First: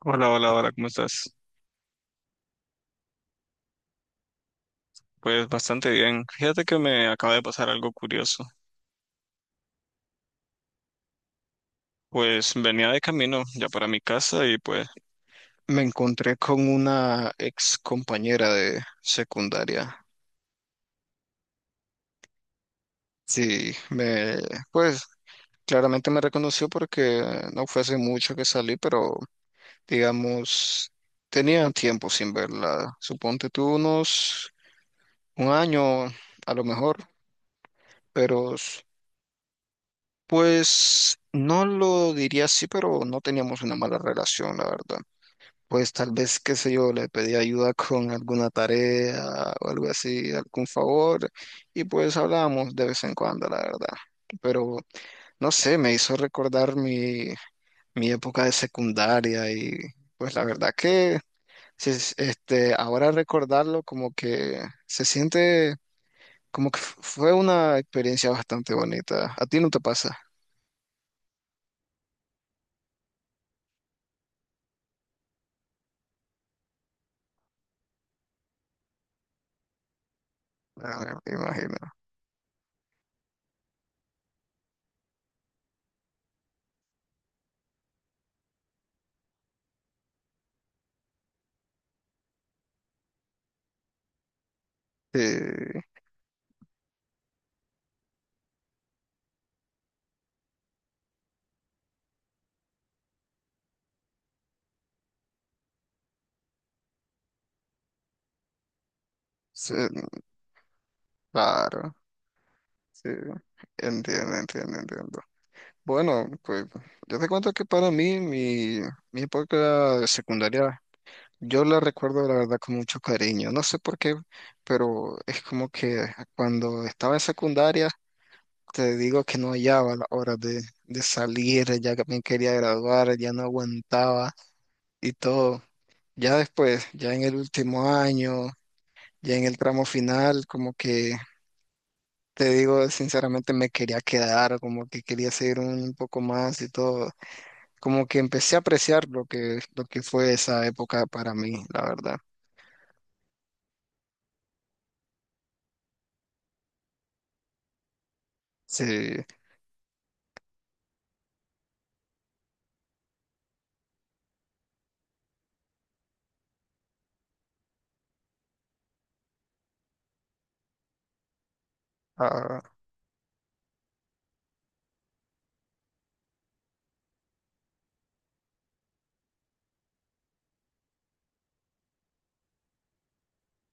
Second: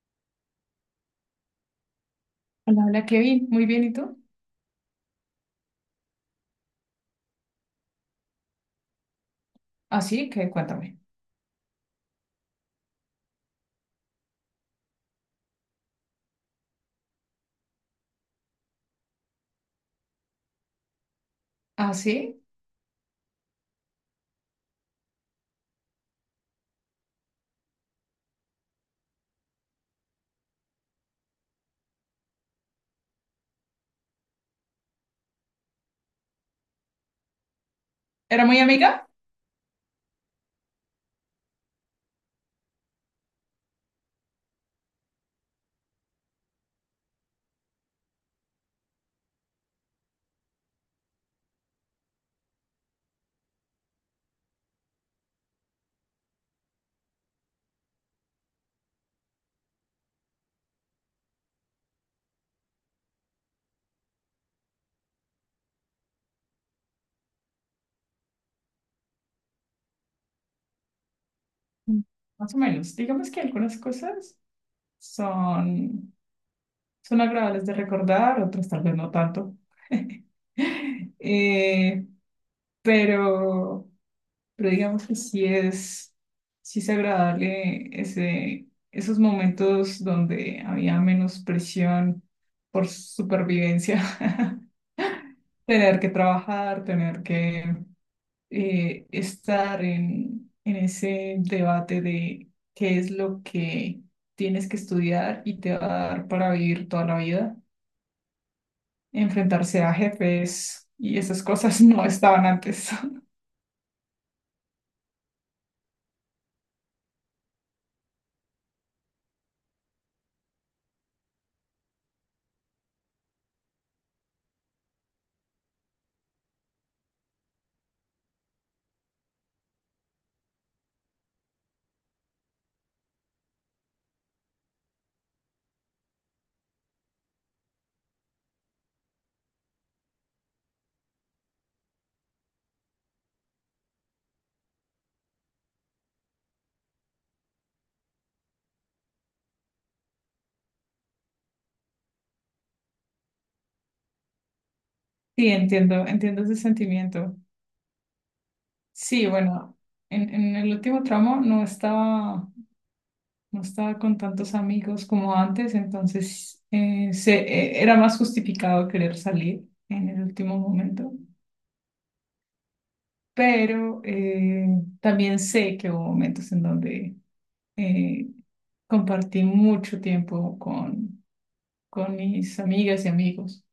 Hola, hola, hola, ¿cómo estás? Hola, hola Kevin, muy bien, ¿y tú? Pues bastante bien. Fíjate que me acaba de pasar algo curioso. Ah, sí, que cuéntame. Pues venía de camino ya para mi casa y pues me encontré con una ex compañera de secundaria. Ah, sí, Sí, me, pues claramente me reconoció porque no fue hace mucho que salí, pero digamos, tenía tiempo sin verla. Suponte tú unos un año a lo mejor, ¿era pero muy amiga? pues no lo diría así, pero no teníamos una mala relación, la verdad. Pues tal vez, qué sé yo, le pedí ayuda con alguna tarea o algo así, algún favor, y pues hablábamos de vez en cuando, la verdad. Pero no sé, me hizo recordar mi época de secundaria y pues la verdad que sí, este, ahora recordarlo como que se siente como que fue una experiencia bastante bonita. ¿A ti no te pasa? Mm, más o menos. Digamos que algunas cosas son, son agradables de recordar, otras tal vez no tanto. Ah, me imagino. Eh, pero, pero digamos que sí es agradable esos momentos donde había menos presión por supervivencia. Sí, Tener que trabajar, tener que estar en ese debate de qué es lo que tienes que estudiar y te va a dar para vivir toda la vida. sí, Enfrentarse a jefes y esas cosas claro. no estaban antes. Sí, entiendo, entiendo, entiendo. Bueno, pues yo te cuento que para mi época de secundaria, yo la recuerdo la verdad con mucho cariño. No sé por qué, pero es como que cuando estaba en secundaria, te digo que no hallaba la hora de salir, ya que me quería graduar, ya no aguantaba y todo. Ya después, ya en el último año, ya en el tramo final, como que te digo, sinceramente me quería quedar, como que quería seguir un poco más y todo. Como que empecé a apreciar lo que fue esa época para mí, la verdad. Sí, entiendo, entiendo ese sentimiento. Sí, Sí, bueno, en el último tramo no estaba con tantos amigos como antes, entonces era más justificado querer salir en el último momento. ah, Pero también sé que hubo momentos en donde eh, compartí mucho tiempo con mis amigas y amigos.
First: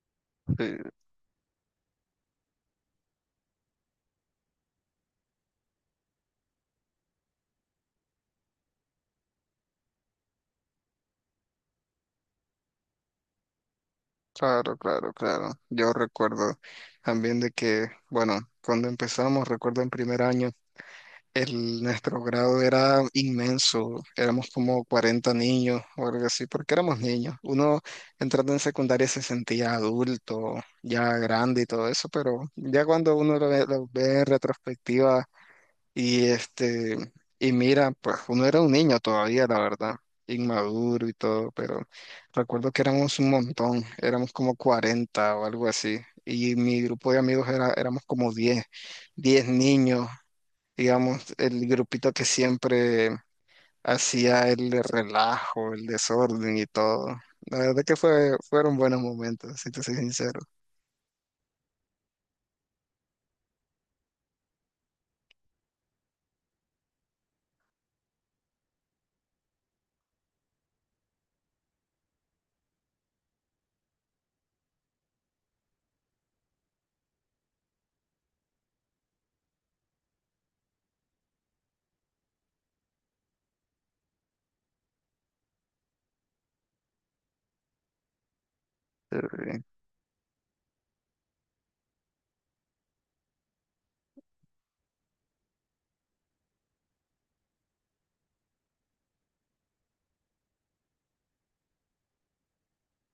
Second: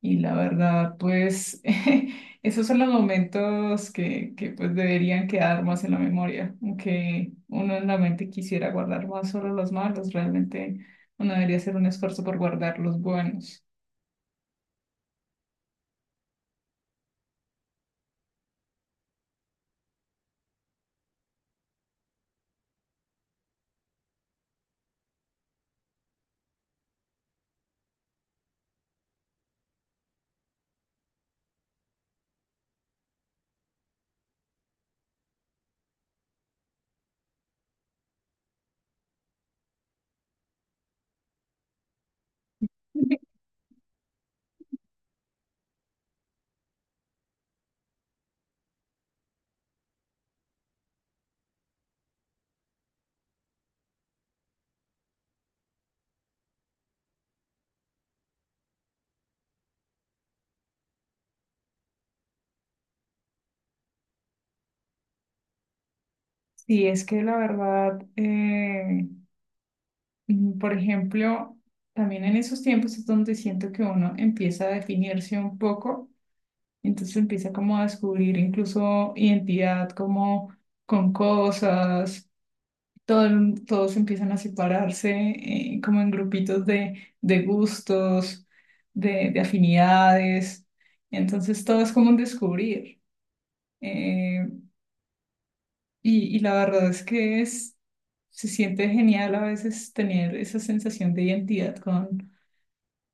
Y la sí, verdad, pues esos son los momentos que pues deberían quedar más en la memoria, aunque uno en la mente quisiera guardar más solo los malos, realmente uno debería hacer un esfuerzo por guardar los buenos. claro, claro, claro. Yo recuerdo también de que, bueno, cuando empezamos, recuerdo en primer año. Nuestro grado era inmenso, éramos como 40 niños o algo así, porque éramos niños. Uno entrando en secundaria se sentía adulto, ya grande y todo eso, pero ya cuando uno lo ve en retrospectiva y y mira, pues uno era un niño todavía, la verdad, inmaduro y todo, pero recuerdo que éramos un montón, éramos como 40 o algo así, y mi grupo de amigos era, éramos como 10 niños, digamos, el grupito que siempre hacía el relajo, el desorden y todo. La verdad que fueron buenos momentos, si te soy sincero. Sí, es que la verdad, mm, por ejemplo, también en esos tiempos es donde siento que uno empieza a definirse un poco, entonces empieza como a descubrir incluso identidad como con cosas, todos empiezan a separarse, como en grupitos de gustos, Sí, de afinidades, entonces todo es como un descubrir. eh, y la verdad es que es, se siente genial a veces tener esa sensación de identidad con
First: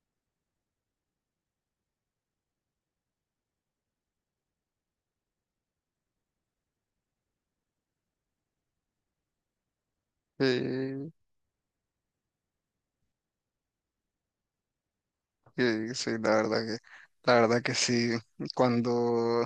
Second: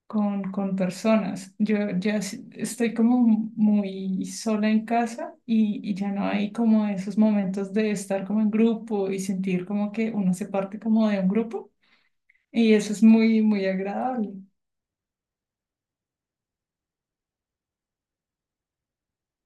con personas. Estoy como muy sola en casa y ya no hay como esos momentos de estar como en grupo y sentir como que uno se parte como sí, de un grupo y eso es muy, muy agradable. sí, sí, la verdad la verdad que sí. Cuando,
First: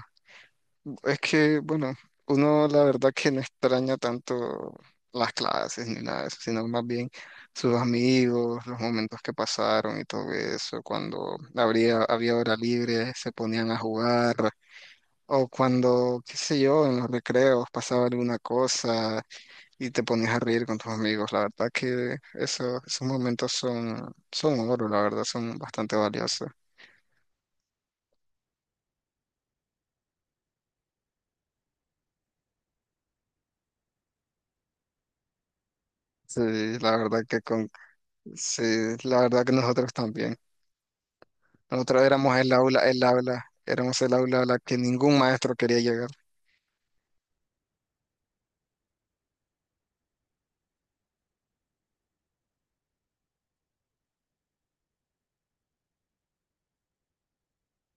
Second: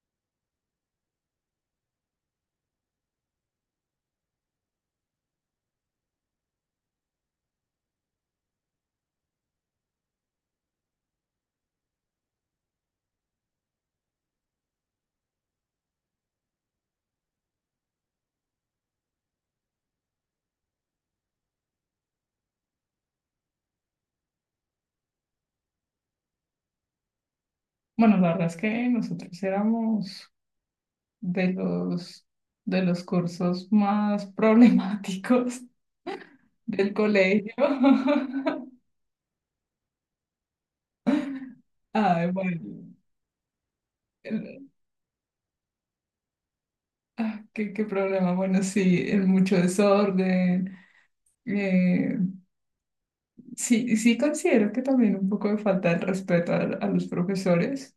es que, bueno, uno la verdad que no extraña tanto las clases ni nada de eso, sino más bien sus amigos, los momentos que pasaron y todo eso. Cuando había hora libre, se ponían a jugar. O cuando, qué sé yo, en los recreos pasaba alguna cosa y te ponías a reír con tus amigos. La verdad que eso, esos momentos son, son oro, la verdad, son bastante valiosos. Bueno, la verdad es que nosotros éramos de los, de los cursos más problemáticos Sí, del la verdad colegio. Sí, la verdad que nosotros también. Nosotros Ay, éramos bueno. el aula, éramos el aula a la el- que ningún maestro quería llegar. ¿Qué, qué problema? Bueno, sí, el mucho desorden, eh, sí, sí considero que también un poco de falta de respeto a los profesores.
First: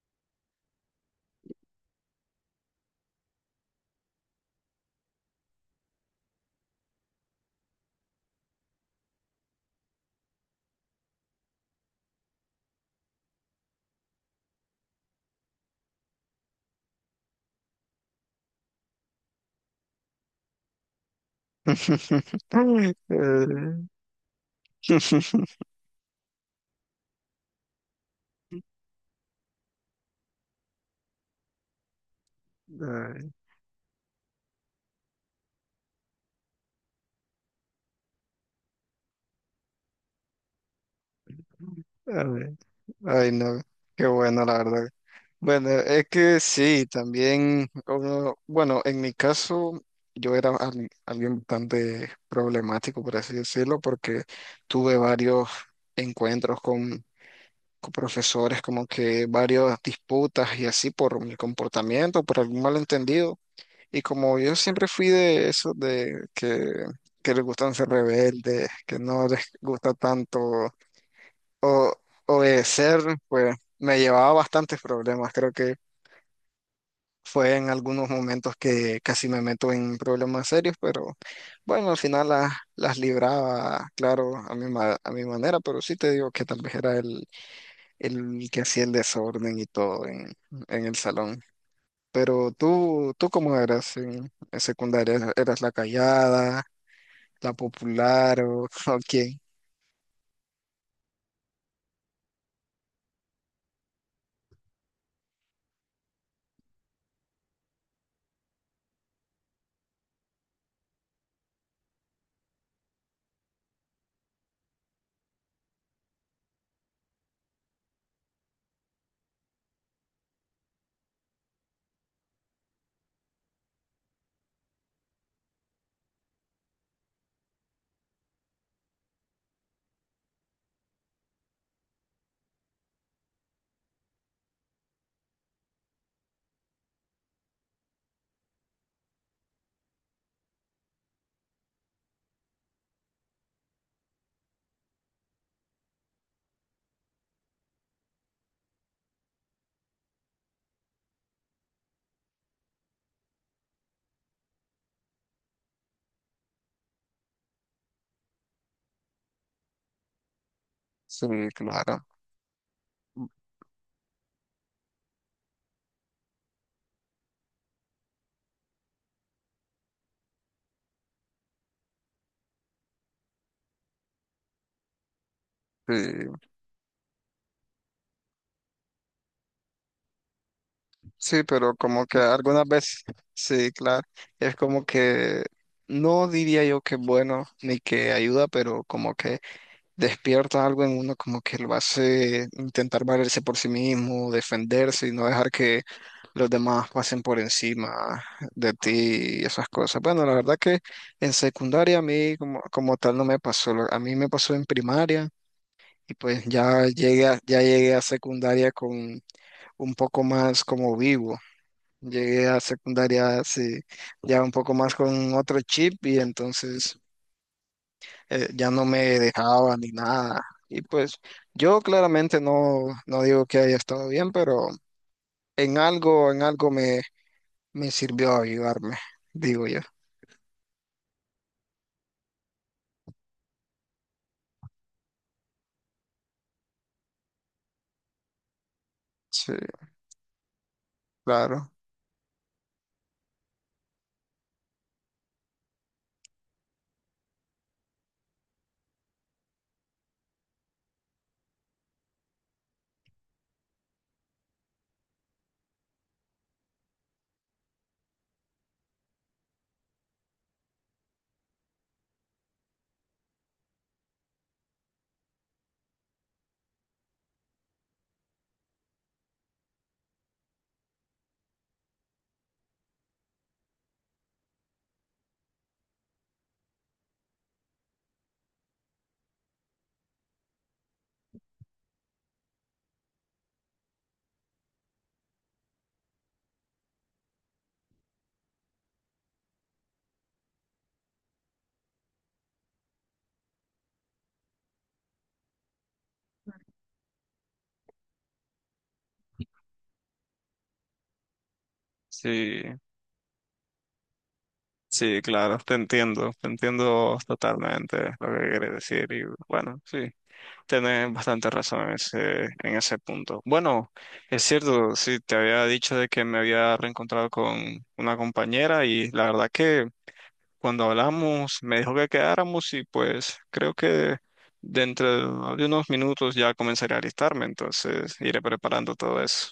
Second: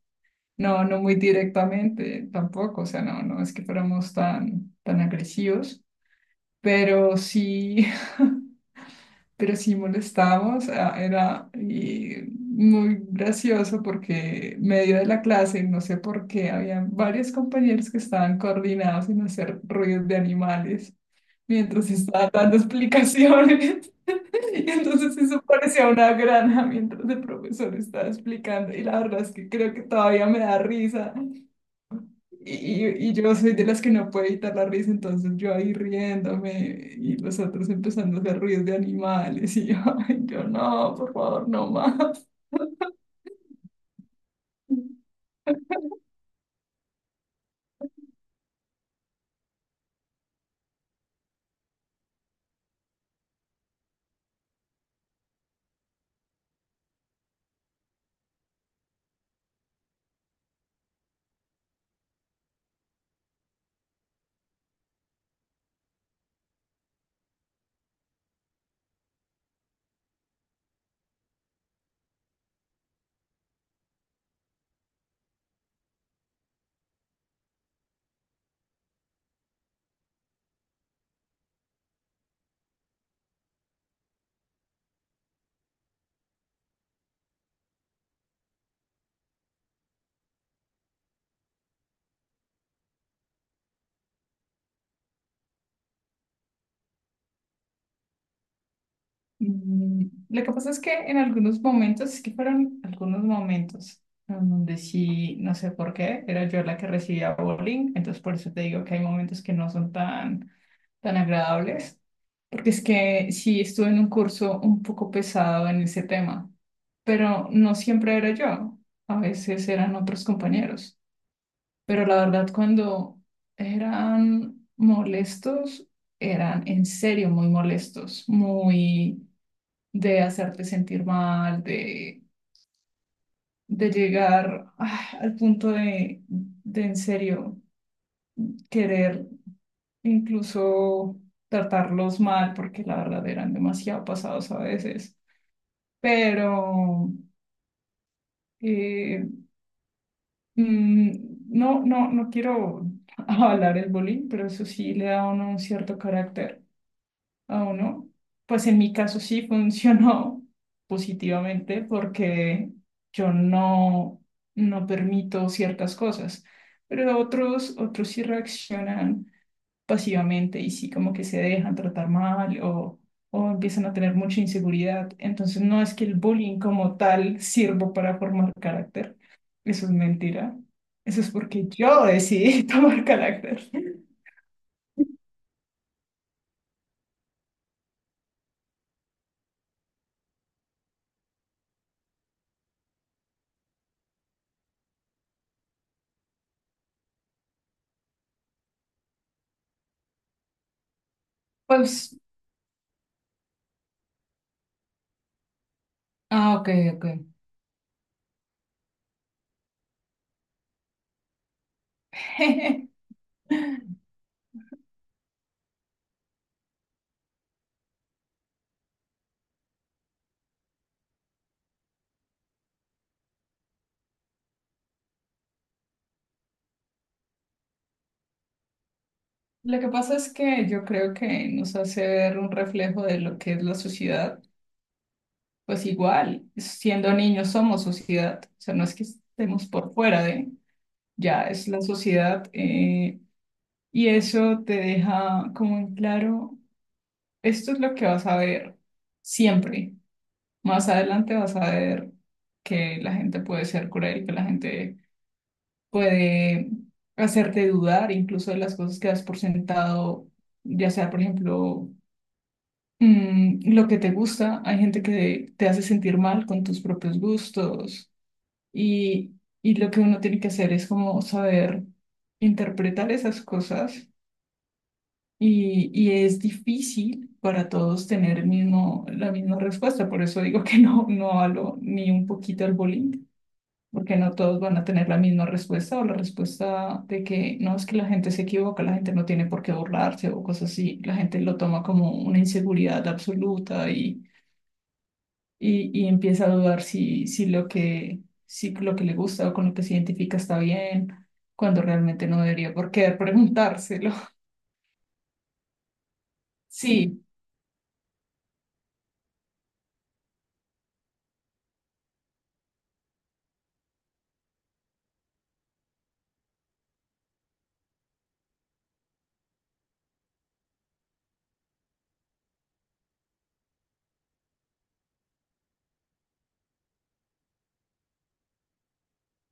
No, no muy directamente tampoco, o sea, no, no es que fuéramos tan agresivos, pero sí, pero sí molestábamos, ah, era y muy gracioso porque medio de la clase, no sé por qué, había varios compañeros que estaban coordinados en hacer ruidos de animales mientras estaba dando explicaciones. Eh, Y entonces eso parecía una granja mientras el profesor estaba explicando y la verdad es que creo que todavía me da risa y yo soy de las que no puede evitar la risa, entonces yo ahí riéndome y los otros empezando a hacer ruidos de animales y yo, ay, yo no, por favor, no ay, más. ay. Ay, no, qué bueno, la verdad. Bueno, es que sí, también uno, bueno, en mi caso yo era alguien bastante problemático, por así decirlo, porque tuve varios encuentros con profesores, como que varias disputas y así por mi comportamiento, por algún malentendido. Y como yo siempre fui de eso, que les gustan ser rebeldes, que no les gusta tanto o- obedecer, pues me llevaba a bastantes problemas. Creo que fue en algunos momentos que casi me meto en problemas serios, pero bueno, al final las libraba, claro, a a mi manera, pero sí te digo que tal vez era el que hacía el desorden y todo en el salón. Pero tú, ¿tú cómo eras en secundaria? ¿Eras la callada, la popular o, o quién? Mm, lo que pasa es que en algunos momentos, es que fueron algunos momentos en donde sí, no sé por qué, era yo la que recibía bullying, entonces por eso te digo que hay momentos que no son tan, tan agradables, porque es que sí estuve en un curso un poco pesado en ese tema, pero no siempre era yo, a veces eran otros compañeros, pero la verdad cuando eran molestos, eran en serio muy molestos, muy de hacerte sentir mal, de llegar ah, al punto de en serio querer incluso tratarlos mal, porque la verdad eran demasiado pasados a veces. Pero eh, mm, no, no, no quiero avalar el bullying, pero eso sí le da a uno un cierto carácter a uno. Pues en mi caso sí funcionó Sí, positivamente claro. porque yo no, no permito ciertas cosas, pero otros, otros sí reaccionan pasivamente y sí como que se dejan tratar mal o empiezan a tener mucha inseguridad. Entonces no Sí, es que el bullying como tal sirva para formar carácter. Eso es mentira. Eso es sí, porque pero como yo que decidí algunas veces, tomar carácter. sí, claro, es como que no diría yo que bueno ni que ayuda, pero como que despierta algo en uno, como que lo hace intentar valerse por sí mismo, defenderse y no dejar que los demás pasen por encima de ti y esas cosas. Bueno, la verdad que en secundaria a Pues, mí como, como tal no me pasó, a mí me pasó en primaria. Y pues ah, ok, ya ok. Ya llegué a secundaria con un poco más como vivo. Llegué a secundaria sí, ya un poco más con otro chip y entonces ya no me dejaba ni nada. Y pues yo claramente no digo que haya estado bien, pero en algo me sirvió ayudarme, digo Lo yo. que pasa es que yo creo que nos hace ver un reflejo de lo que es la sociedad. Pues igual, siendo niños somos sociedad, o sea, no es que Sí, estemos por fuera de... Ya es claro. la sociedad, y eso te deja como en claro, esto es lo que vas a ver siempre. Más adelante vas a ver que la gente puede ser cruel, que la gente puede hacerte dudar incluso de las cosas que has por sentado, ya sea, por ejemplo, mm, lo que te gusta. Hay gente que te hace sentir mal con tus propios gustos y, y lo que uno tiene que hacer es como saber interpretar esas cosas. Y es difícil para todos tener el mismo, la misma respuesta. Por eso digo que no, no hablo ni un poquito al bullying, porque no todos van a tener la misma respuesta o la respuesta de que no es que la gente se equivoca, la gente no tiene por qué burlarse o cosas así. La gente lo toma como una inseguridad absoluta y empieza a dudar si lo que le gusta o con lo que se identifica está bien, cuando realmente no Sí, debería por qué preguntárselo. sí, claro, te entiendo Sí, totalmente lo que quieres decir y bueno, sí. Tenés bastante razón en en ese punto. Bueno, es cierto, sí, te había dicho de que me había reencontrado con una compañera y la verdad que cuando hablamos me dijo que quedáramos y pues creo que dentro de unos minutos ya comenzaré a alistarme, entonces iré preparando todo eso.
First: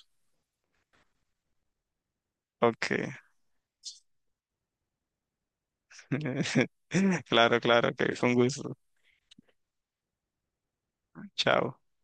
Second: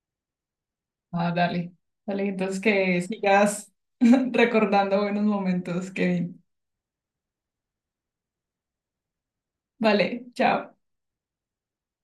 ah, dale, dale, entonces Ok. que sigas recordando buenos momentos, Kevin. Claro, claro, que fue un gusto. Vale, chao. Chao.